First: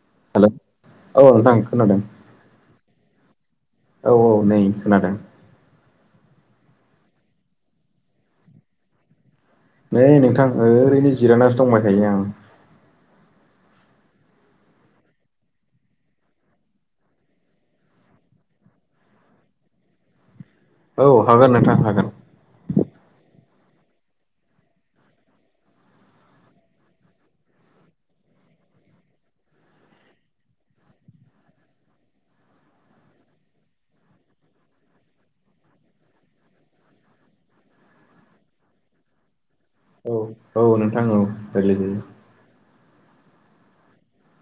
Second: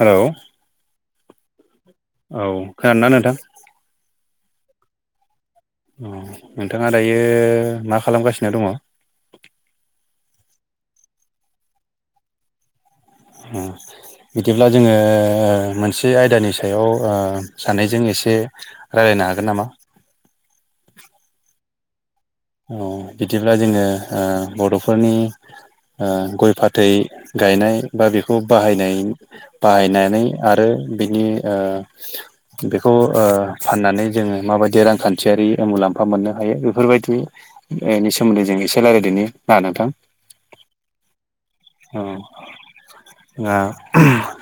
Hello औ नोंथां खोनादों औ खोनादों ना नोंथां औ औ नै खोनादों अ नोंथाङा दायो मा खालामगासिनो दङ? नै नोंथां ओरैनो जिरायानसो दंबाय थायो आं होम बिदिब्ला जोङो मोनसे आयदानि सायाव ओ सानैजों एसे रायज्लायनो हागोन नामा औ हागोन नोंथां हागोन अ बिदिब्ला जोङो ओ बर'फोरनि ओ गय फाथै गायनाय बा बेखौ बाहायनाय बाहायनानै आरो बिनि ओ बेखौ ओ फाननानै जोङो माबायदि रांखान्थियारि मुलाम्फा मोननो हायो बेफोरबायदि बेनि सोमोनदै जों एसे रायज्लायदनि ना नोंथां औ औ नोंथां औ रायलायजायो ओं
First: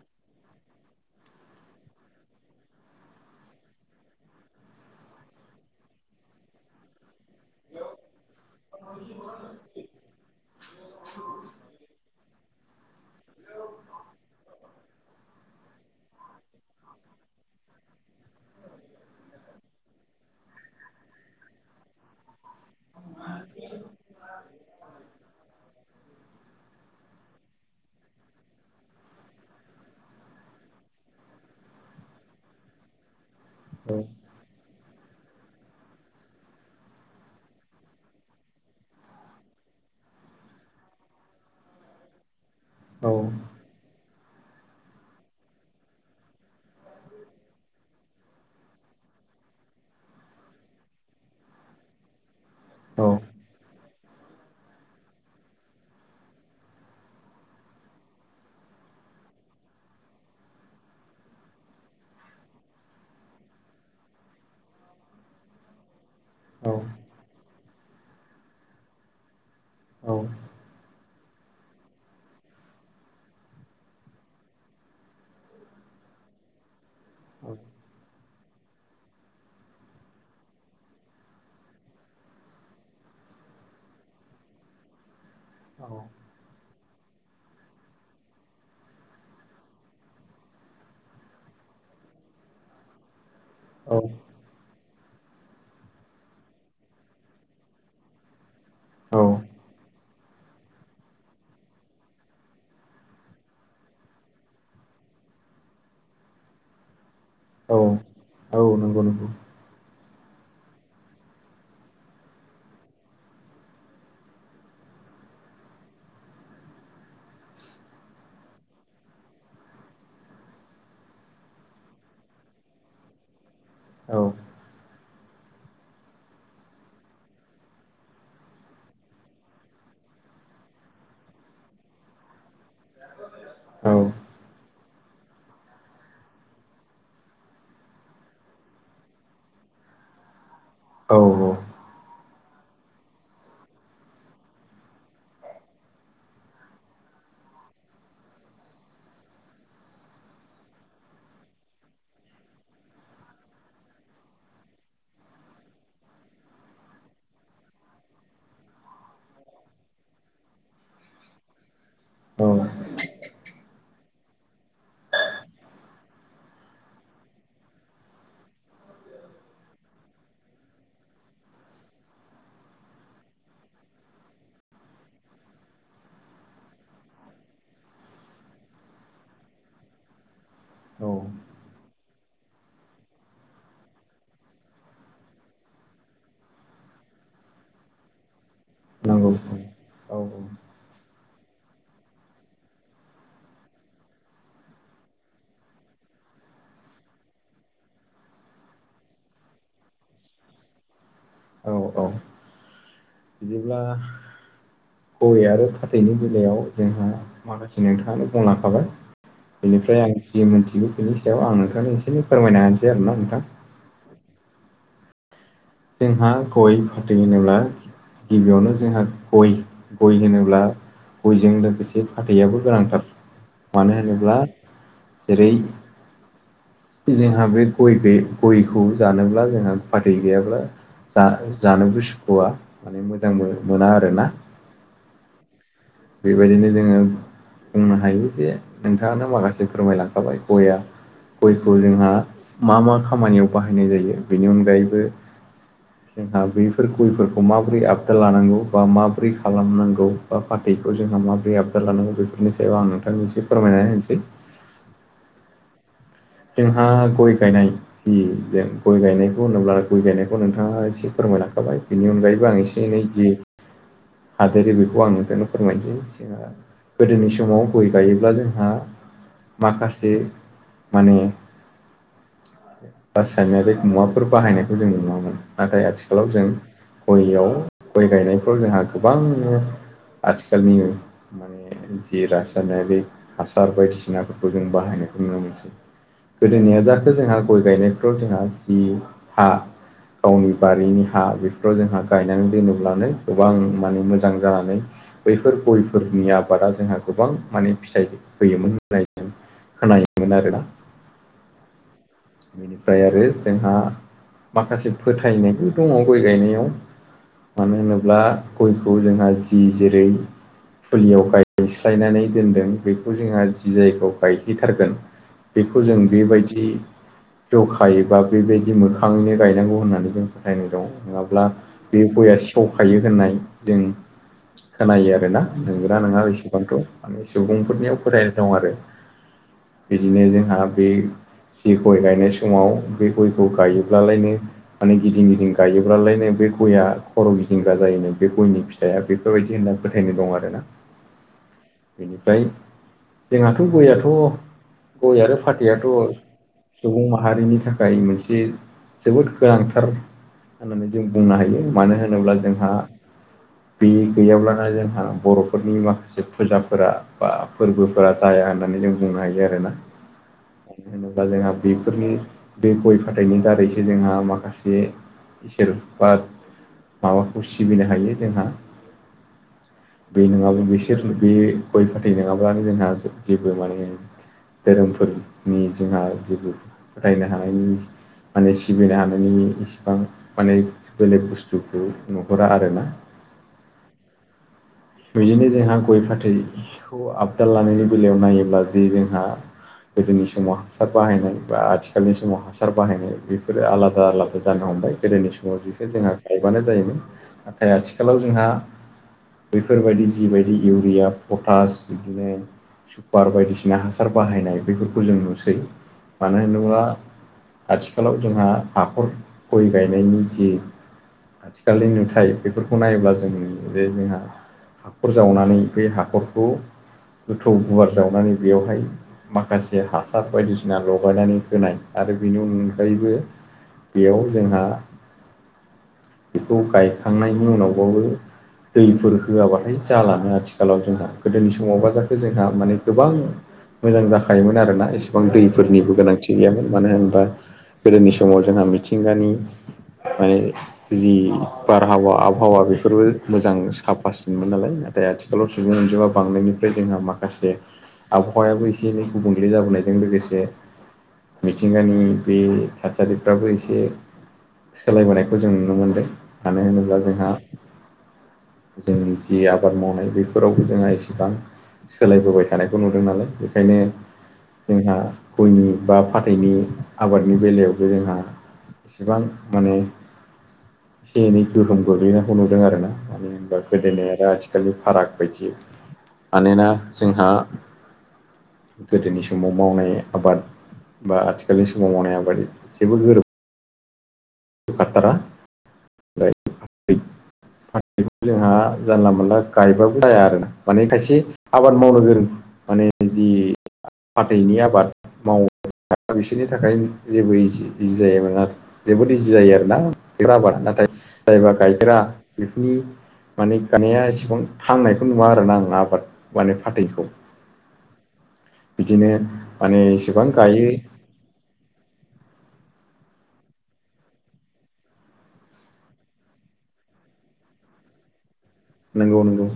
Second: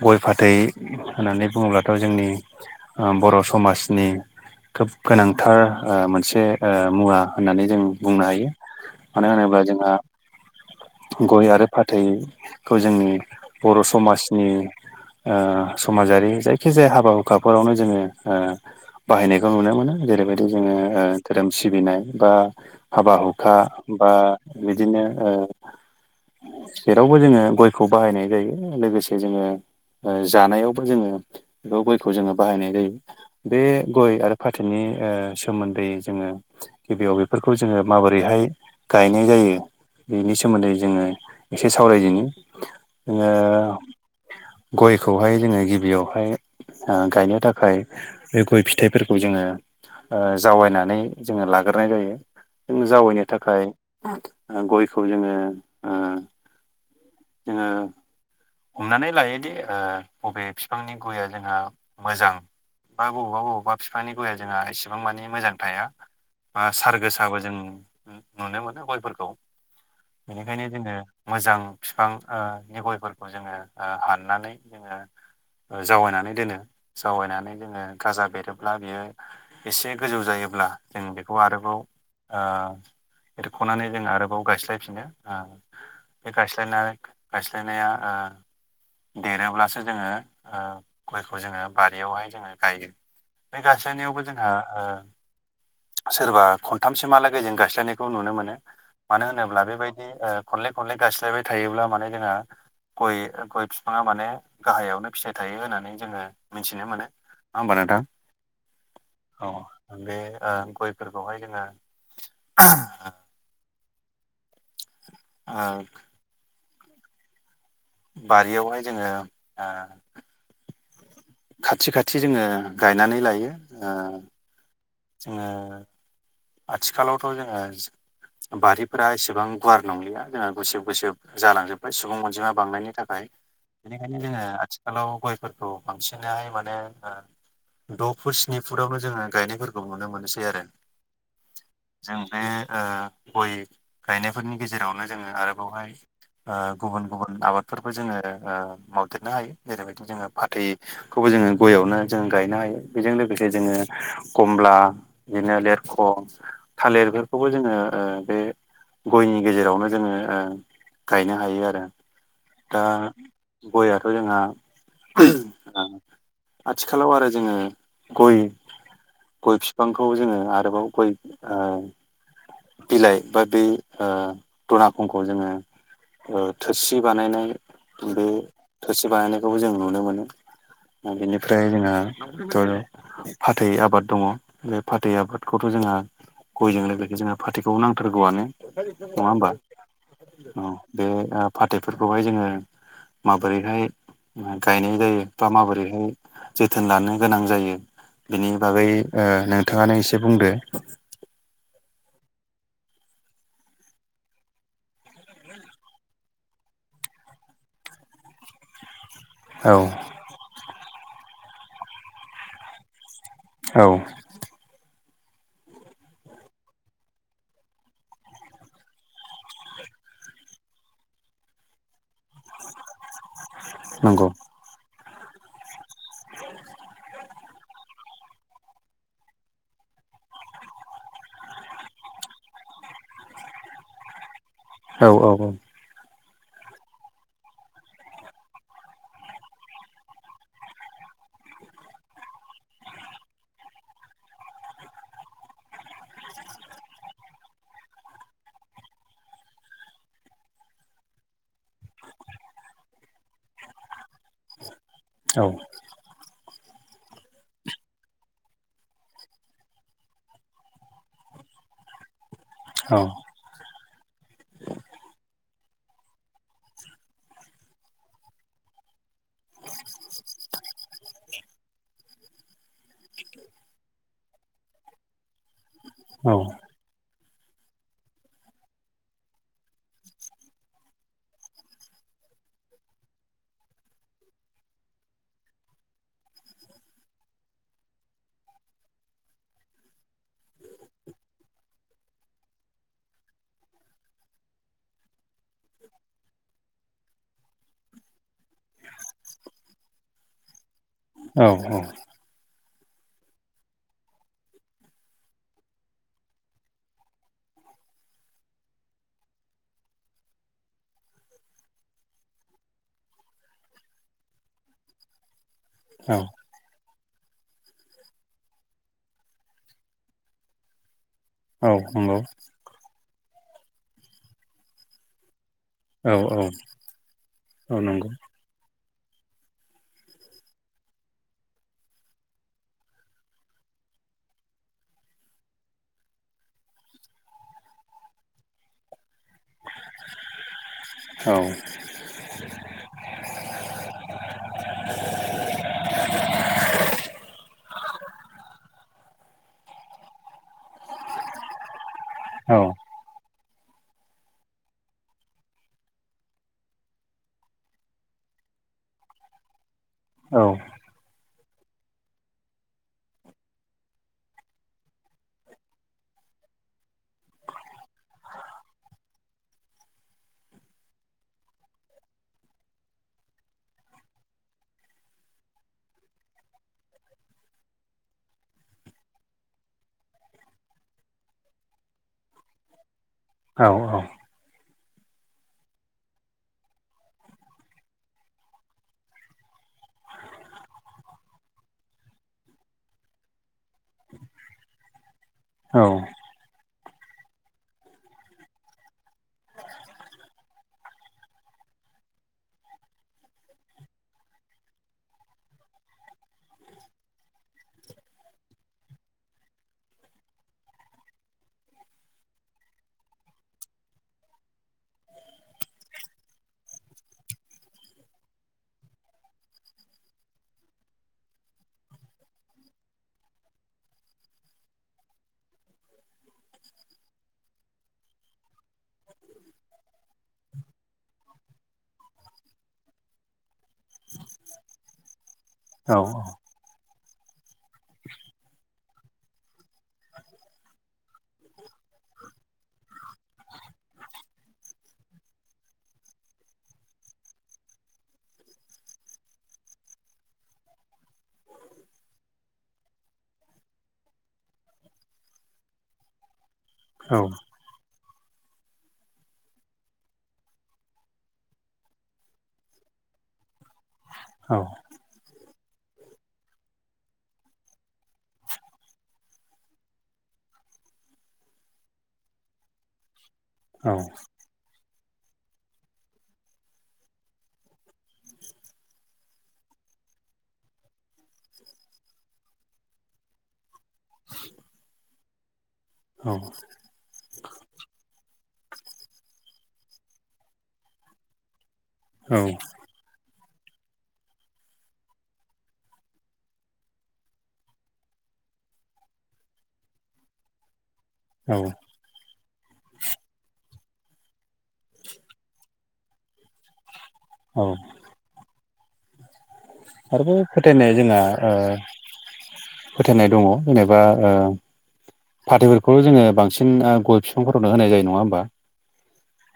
गय फाथै होननानै बुङोब्लाथ' जोंनि ओ बर' समाजनि खोब गोनांथार ओ मोनसे ओ मुवा होननानै जों बुंनो हायो मानो होनोब्ला जोंहा गय आरो फाथ थैखौ जोंनि बर' समाजनि ओ समाजारि जायखि जाया हाबा हुखाफोरावनो जोङो ओ बाहायनायखौ नुनो मोनो जेरैबायदि जोङो धोरोम सिबिनाय बा हाबा हुखा बा बिदिनो जेरावबो जोङो गयखौ बाहायनाय जायो लोगोसे जोङो जानायावबो जोङो बे गयखौ जोङो बाहायनाय जायो। बे गय आरो फाथोनि सोमोन्दै जोङो गिबियाव बेफोरखौ जोङो माबोरैहाय गायनाय जायो बेनि सोमोन्दै जोङो एसे सावरायजेनो औ जोङो गयखौहाय जोङो गिबियावहाय गायनो थाखाय बे गय फिथाइफोरखौ जोङो जावायनानै जोङो लाग्रोनाय जायो। जों औ जावैनो थाखाय गयखौ जोङो ओ जोङो हमनानै लायोदि बबे बिफांनि गया जोंहा मोजां बा बबावबा बबावबा बिफांनि गया जोंहा इसेबां मानिे मोजां थाया। बा औ सार गोसाबो जों नुनो मोनो गयफोरखौ। औ बेखायनो जोङो मोजां बिफांनि गयफोरखौ जोङो हाननानै जोङो ओ जावैनानै दोनो जावैनानै जोङो गाजा बेरोब्ला बियो एसे गोजौ जायोब्ला जों बेखौ आरोबाव ओ देखनानै जों आरोबाव गायस्लायफिनो ओ औ बे गायस्लायनाय गायस्लायनाया ओ देरोब्लासो जोङो ओ गयखौ जोङो बारियावहाय जोङो गायो। बे गासैनायावबो औ जोंहा सोरबा खनथामसिमहालागै जों गायस्लायनायखौ नुनो मोनो औ मानो होनोब्ला बेबायदि खनले खनले गायस्लायबाय थायोब्ला माने जोंहा गय गय बिफाङा माने गाहायावनो फिथाइ थायो होननानै जोङो मिथिनो मोनो। नङा होमबा नोंथां नंगौ नंगौ औ बे गयफोरखौहाय जोङो ओ ओ बारियावहाय जोङो ओ खाथि खाथि जोङो गायनानै लायो ओ औ जोङो आथिखालावथ' जोङो बारिफोरा एसेबां गुवार नंलिया जोंहा गुसेब गुसेब। जालांजोबबाय सुबुं अनजिमा बांनायनि थाखाय औ बेनिखायनो जोङो आथि खालाव गयफोरखौ बांसिनहाय माने ओ द' फुट स्नि फुटावनो जोङो गायनायफोरखौ नुनो मोनसै आरो। औ औ जों बे ओ गय गायनायफोरनि गेजेरावनो जोङो आरोबावहाय ओ गुबुन गुबुन आबादफोरबो जोङो मावदेरनो हायो जेरैबायदि जोङो फाथै खौबो जोङो गयावनो जों गायनो हायो बेजों लोगोसे जोङो कमला बिदिनो लेर ख थालिरफोरखौबो जोङो ओ बे गयनि गेजेरावनो जोङो गायनो हायो आरो। औ दा गआथ' जोंहा आथिखालाव आरो जोङो गय गय बिफांखौ जोङो आरोबाव गय ओ बिलाइ बा बे ओ दनाखंखौ जोङो ओ थोरसि बानायनाय बे थोरसि बानायनायखौबो जों नुनो औ मोनो बेनि फ्राय जोंहा फाथै आबाद दङ बे फाथै आबादखौथ' जोंहा गयजों लोगोसे जोङो फाथैखौ नांथारगौआनो। नङा नंगौ होमबा औ बे फाथैफोरखौहाय जोङो माबोरैहाय गायनाय जायो बा माबोरैहाय जोथोन लानो गोनां जायो? बिनि बागै ओ नोंथाङानो एसे बुंदो। औ औ बिदिब्ला गय आरो फाथैनि बेलायाव जोंहा माखासे नोंथाङानो बुंलांखाबाय। औ बेनिफ्राय आं जि मोनथिगौ बिनि सायाव आं नोंथांनो एसेनो फोरमायनो होनोसै आरोना नोंथां। औ जोंहा गय फाथै होनोब्ला गिबियावनो जोंहा गय गय होनोब्ला गयजों लोगोसे फाथैयाबो गोनांथार मानो नंगौ होनोब्ला जेरै [inaudible] जोंहा बे गय गयखौ जानोब्ला जोंहा फादै गैयाब्ला जा जानोबोसुखुआ माने मोजां मोना आरो ना। औ औ औ बेबायदिनो जोङो बुंनो हायो जे नोंथाङानो माखासे फोरमायलांखाबाय गया गयखौ जोंहा मा मा खामानियाव बाहायनाय जायो बेनि अनगायैबो जोंहा बेफोर गयफोरखौ माबोरै आबदार लानांगौ बा माबोरै खालामनांगौ बा फाथैखौ जोंहा माबोरै आबदाद लानांगौ बेफोरनि सायाव आं नोंथांनि मोनसे फोरमायनानै होनोसै। औ जोंहा गय गायनाय जों गय गायनायखौ होनोब्ला गय गायनायखौ नोंथाङा एसे फोरमायनाांखाबाय बेनि अनगायैबो एसे औ एनै हादोरो बेखौ आं नुनो फोरमायनिसै। गोदोनि समाव गय गायोब्ला जोंहा माखासे माने रासायनारिग मुवाफोर बाहायनायखौ जों नुनो मोनो नाथाय आथिखालाव जों गयाव गय गायनायफ्राव जोंहा गोबांनो आथिखालनि माने जि रासायनायारि हासार बायदिसिनाफोरखौ जों बाहायनायखौ नुनो मोनसै। गोदोनिया जाथो जोंहा गय गायनायफ्राव जोंहा जि हा गावनि बारिनि हा बेफोराव जोंहा गायनानै दोनोब्लानो गोबां माने मोजां जानानै बैफोर गयफोरनि आबादा जोंहा गोबां माने फिथाइ होयोमोन होननाय जों खोनायोमोन आरोना। औ औ बेनिफ्राय आरो जोंहा माखासे फोथायनायबो दङ गय गायनायाव। मानो होनोब्ला गयखौ जोंहा जि जेरै फुलियाव गायस्लायनानै दोनदों बेखौ जोंहा जि जायगायाव गायह्लिथारगोन बेखौ जों बेबायदि जखायोबा बेबायदि मोखाङैनो गायनांगौ होननानै जों फोथायनाय दं। नङाब्ला बे गआ सेवखायो होननाय जों खोनायो आरोना। नंगा औ नंगौ औ नङा औ बेसेबांथ' माने औ सुबुंफोरनियाव नंगौ फोथाय दं आरो बिदिनो जोंहा बे जि गय गायनाय समाव बे गयखौ गायोब्लालायनो माने गिदिं गिदिं गायोब्लाालायनो बे गयया खर' गिदिंगा जायोनो बे गयनि फिथाइया बेफोरबायदि होनना फोथायनो दं आरोना। औ बेनिफ्राय जोंहाथ' गयआथ' गय आरो फाथैयाथ' सुबुं माहारिनि थाखाय मोनसे जोबोद गोनांथार होननानै जों बुंनो हायो मानो होनोब्ला जोंहा [unintelligible] बे गैयाब्लानोा जोंहा बर'फोरनि माखासे फुजाफोरा बा फोरबो फोरा जाया होननानै जों बुंनो हायो आरोना। औ बा जोंहा बेफोरनि दै गय फाथैनि दारैसो जोंहा माखासे इसोर बा माबाखौ सिबिनो हायो जोंहा बे नङाब्ला बिसोर बे गय फाथै नङाब्लानो जोंहा जेबो माने धोरोमफोरनि जोंहा जेबो रायनो हानायनि माने सिबिनो हानायनि इसेबां माने बेलेग बुस्थुखौ नोहरा आरो ना औ औ बिदिनो जोंहा गय फाथै खौ आपडा लानायनि बेलायाव नायोब्ला जे जोंहा गोदोनि समाव हासार बाहायनाय बा आथिखालनि समाव हासार बाहायनाय बेफोरो आलादा आलादा जानो हमबाय गोदोनि समाव ज' बेखौ जोंहा गायबानो जायोमोन नाथाय आथिखालाव जोंहा बेफोरबायदि जिबायदि इउरिया पटास बिदिनो सुपार बायदिसिना हासार बाहायनाय बेफोरखौ जों नुसै मानो होनोबा आथिखालाव जोंहा हाखर गय गायनायनि जि आथिखालनि नुथाय बेफोरखौ नायोब्ला जों जे जोंहा हाखर जावनानै बे हाखरखौ गोथौ गुवार जावनानै बेवहाय माखासे हासार बायदिसिना सिना लगायनानै होनाय आरो बेनि अनगायैबो बेयाव जोंहा बेखौ गायखांनायनि उनावबाबो दैफोर होआबाथाय जालानो आथिखालाव जोंहा गोदोनि समावबा जाथो जोंहा माने गोबां मोजां जाखायोमोन आरोना इसेबां दैफोरनिबो गोनांथि गैयामोन मानो होनबा गोदोनि समाव जोंहा मिथिंगानि माने जि बारहावा आबहावा बेफोरबो मोजां साफासिनमोन नालाय थाय आथिखालाव सुबुं अनजिमा बांनायनिफ्राय जोंहा माखासे आबहावायाबो एसे एनै गुबुंले जाबोनायजों लोगोसे मिथिंगानि बे थासारिफ्राबो एसे सोलायबोनायखौ जों नुनो मोन्दों मानो होनोब्ला जोंहा जोंनि जि आबाद मावनाय बेफोरावबो जोंहा एसेबां सोलायबोबाय थानायखौ नुदों नालाय बेखायनो औ जोंहा गयनि बा फाथैनि आबादनि बेलायावबो जोंहा इसेबां माने एसे एनै गोहोम गोग्लैनायखौ नुदों आरो ना मानो होनबा गोदनि आरो आथिखालनि आथिखालि फाराग बायदि मानोना जोंहा गोदोनि समाव मावनाय आबाद बा आथिखालनि समाव मावनाय आबाद जेबो गोरोब खाथारा औ बै जोंहा जानला मोनला गायबाबो जाया आरो माने खायसे आबाद मावनो गोरों औ माने जि हाथैनि आबाद मावो दा बिसोरनि थाखाय जेबो इजि इजि जायोना जोबोद जायो आरोना नाथाय जायबा गायग्रा बेफोरनि माने गायनाया एसेबां थांनायखौ नुवा आरोना आं आबाद माने फाथैखौ औ बिदिनो माने एसेबां आरोबाव गायो फोथायनाया जोंहा फोथायनाय दङ जेनेबा फाथैफोरखौ जोङो बांसिन गय बिफांफोरावनो होनाय जायो नङा होमबा नंगौ नंगौ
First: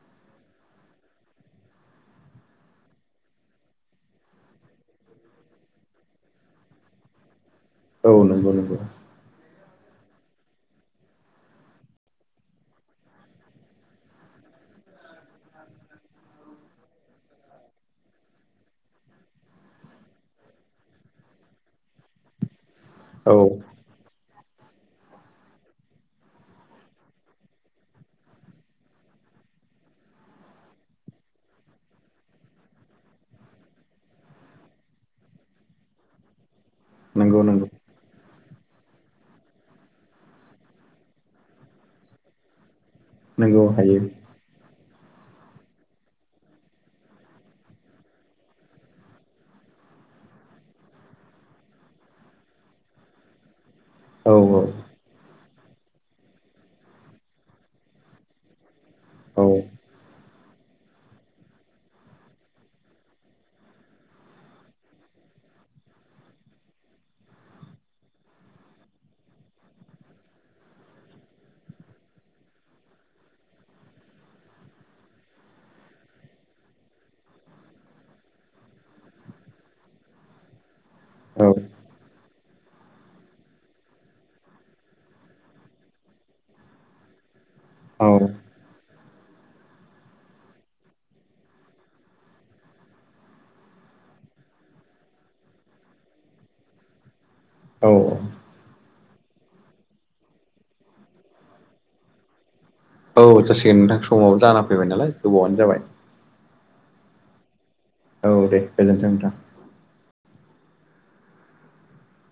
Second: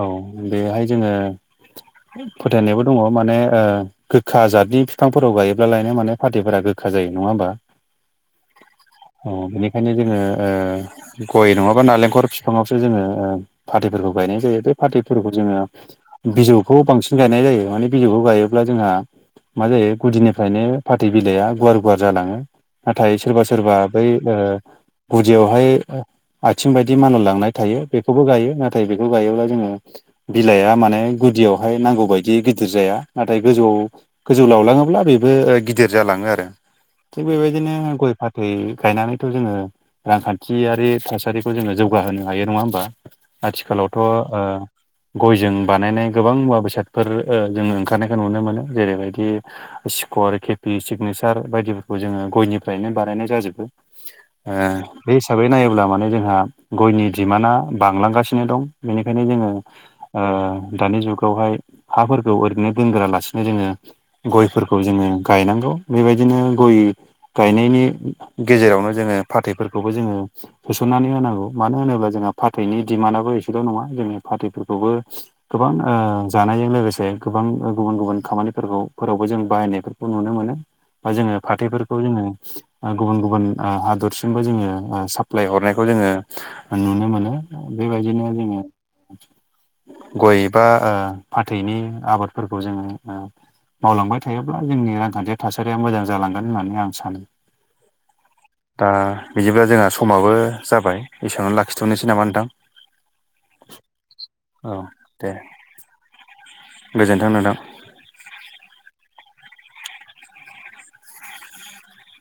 औ बेहाय जोङो फोथायनायावो दङ माने ओ गोखा जादनि बिफांफोराव गायोब्लाालायनो माने फाथैफोरा गोखा जायो नङा होमबा औ नंगौ नंगौ औ बेनिखायनो जोङो ओ गय नङाबा नालेंखर बिफाङावसो जोङो ओ फाथैफोरखौ गायनाय जायो बे फाथैफोरखौ जोङो बिजौखौ बांसिन गायनाय जायो माने बिजौखौ गायोब्ला जोंहा मा जायो गुदिनिफ्रायनो फाथै बिलाइआ गुवार गुवार जालाङो नाथाय औ सोरबा सोरबा बै ओ गुदियावहाय आथिं बायदि मानलालांनाय थायो बेखौबो गायो नाथाय बेखौ गायोब्ला जोङो बिलाइआ माने गुदियावहाय नांगौ बायदि गिदिर जाया नाथाय गोजौआव गोजौ लावलाङोब्ला बेबो गिदिर जालाङो आरो थिग नंगौ नंगौ बेबायदिनो गय फाथ दै गायनानैथ' जोङो रांखानथियारि थासारिखौ जोङो जौगाहोनो हायो नङा होमबा नंगौ आथिखालावथ' हायो ओ गयजों बानायनाय गोबां मुवा बेसादफोर ओ जोङो ओंखारनायखौ नुनो मोनो जेरैबायदि सिकर केपि सिगनेसार बायदिफोरखौ जोङो गयनिफ्रायनो बानायनाय जाजोबो औ ओ बे हिसाबै नायोब्ला माने जोंहा गयनि डिमाना बांलांगासिनो दं। बेनिखायनो ओंखायनो औ जोङो ओ दानि जुगावहाय हाफोरखौ ओरैनो दोनग्राालासिनो जोङो गयफोरखौ जोङो गायनांगौ बेबायदिनो गय गायनायनि गेजेरावनो जोङो फाथैफोरखौबो जोङो सोसननानै होनांगौ मानो होनोब्ला जोंहा फाथैनि दिडिमान्डआबो एसेल' नङा जोंनि फाथैफोरखौबो गोबां ओ जानायजों लोगोसे गोबां गुबुन गुबुन खामानिफोरखौफोरावबो जों बाहायनाय नुनो मोनो बा जोङो फाथैफोर खौ जोङो गुबुन गुबुन हादरसिमबो जोङो ओ साप्लााय हरनायखौ जोङो नुनो मोनो औ बेबायदिनो जोङो गय बा ओ फाथैनि आबादफोरखौ जोङो मावलांबाय थायोब्ला जोंनि रांखानथि थासारिया मोजां जालांगोन होननानै आं सानो औ औ दा बिदिब्ला जोंहा समाबो जाबाय एसेयावनो लाखिथ'नोसै नामा नोंथां? औ जासिगोन नोंथां समाबो जाना औ फैबाय नालाय गोबावानो जाबाय गोजोनथों नोंथां औ दे गोजोनथों नोंथां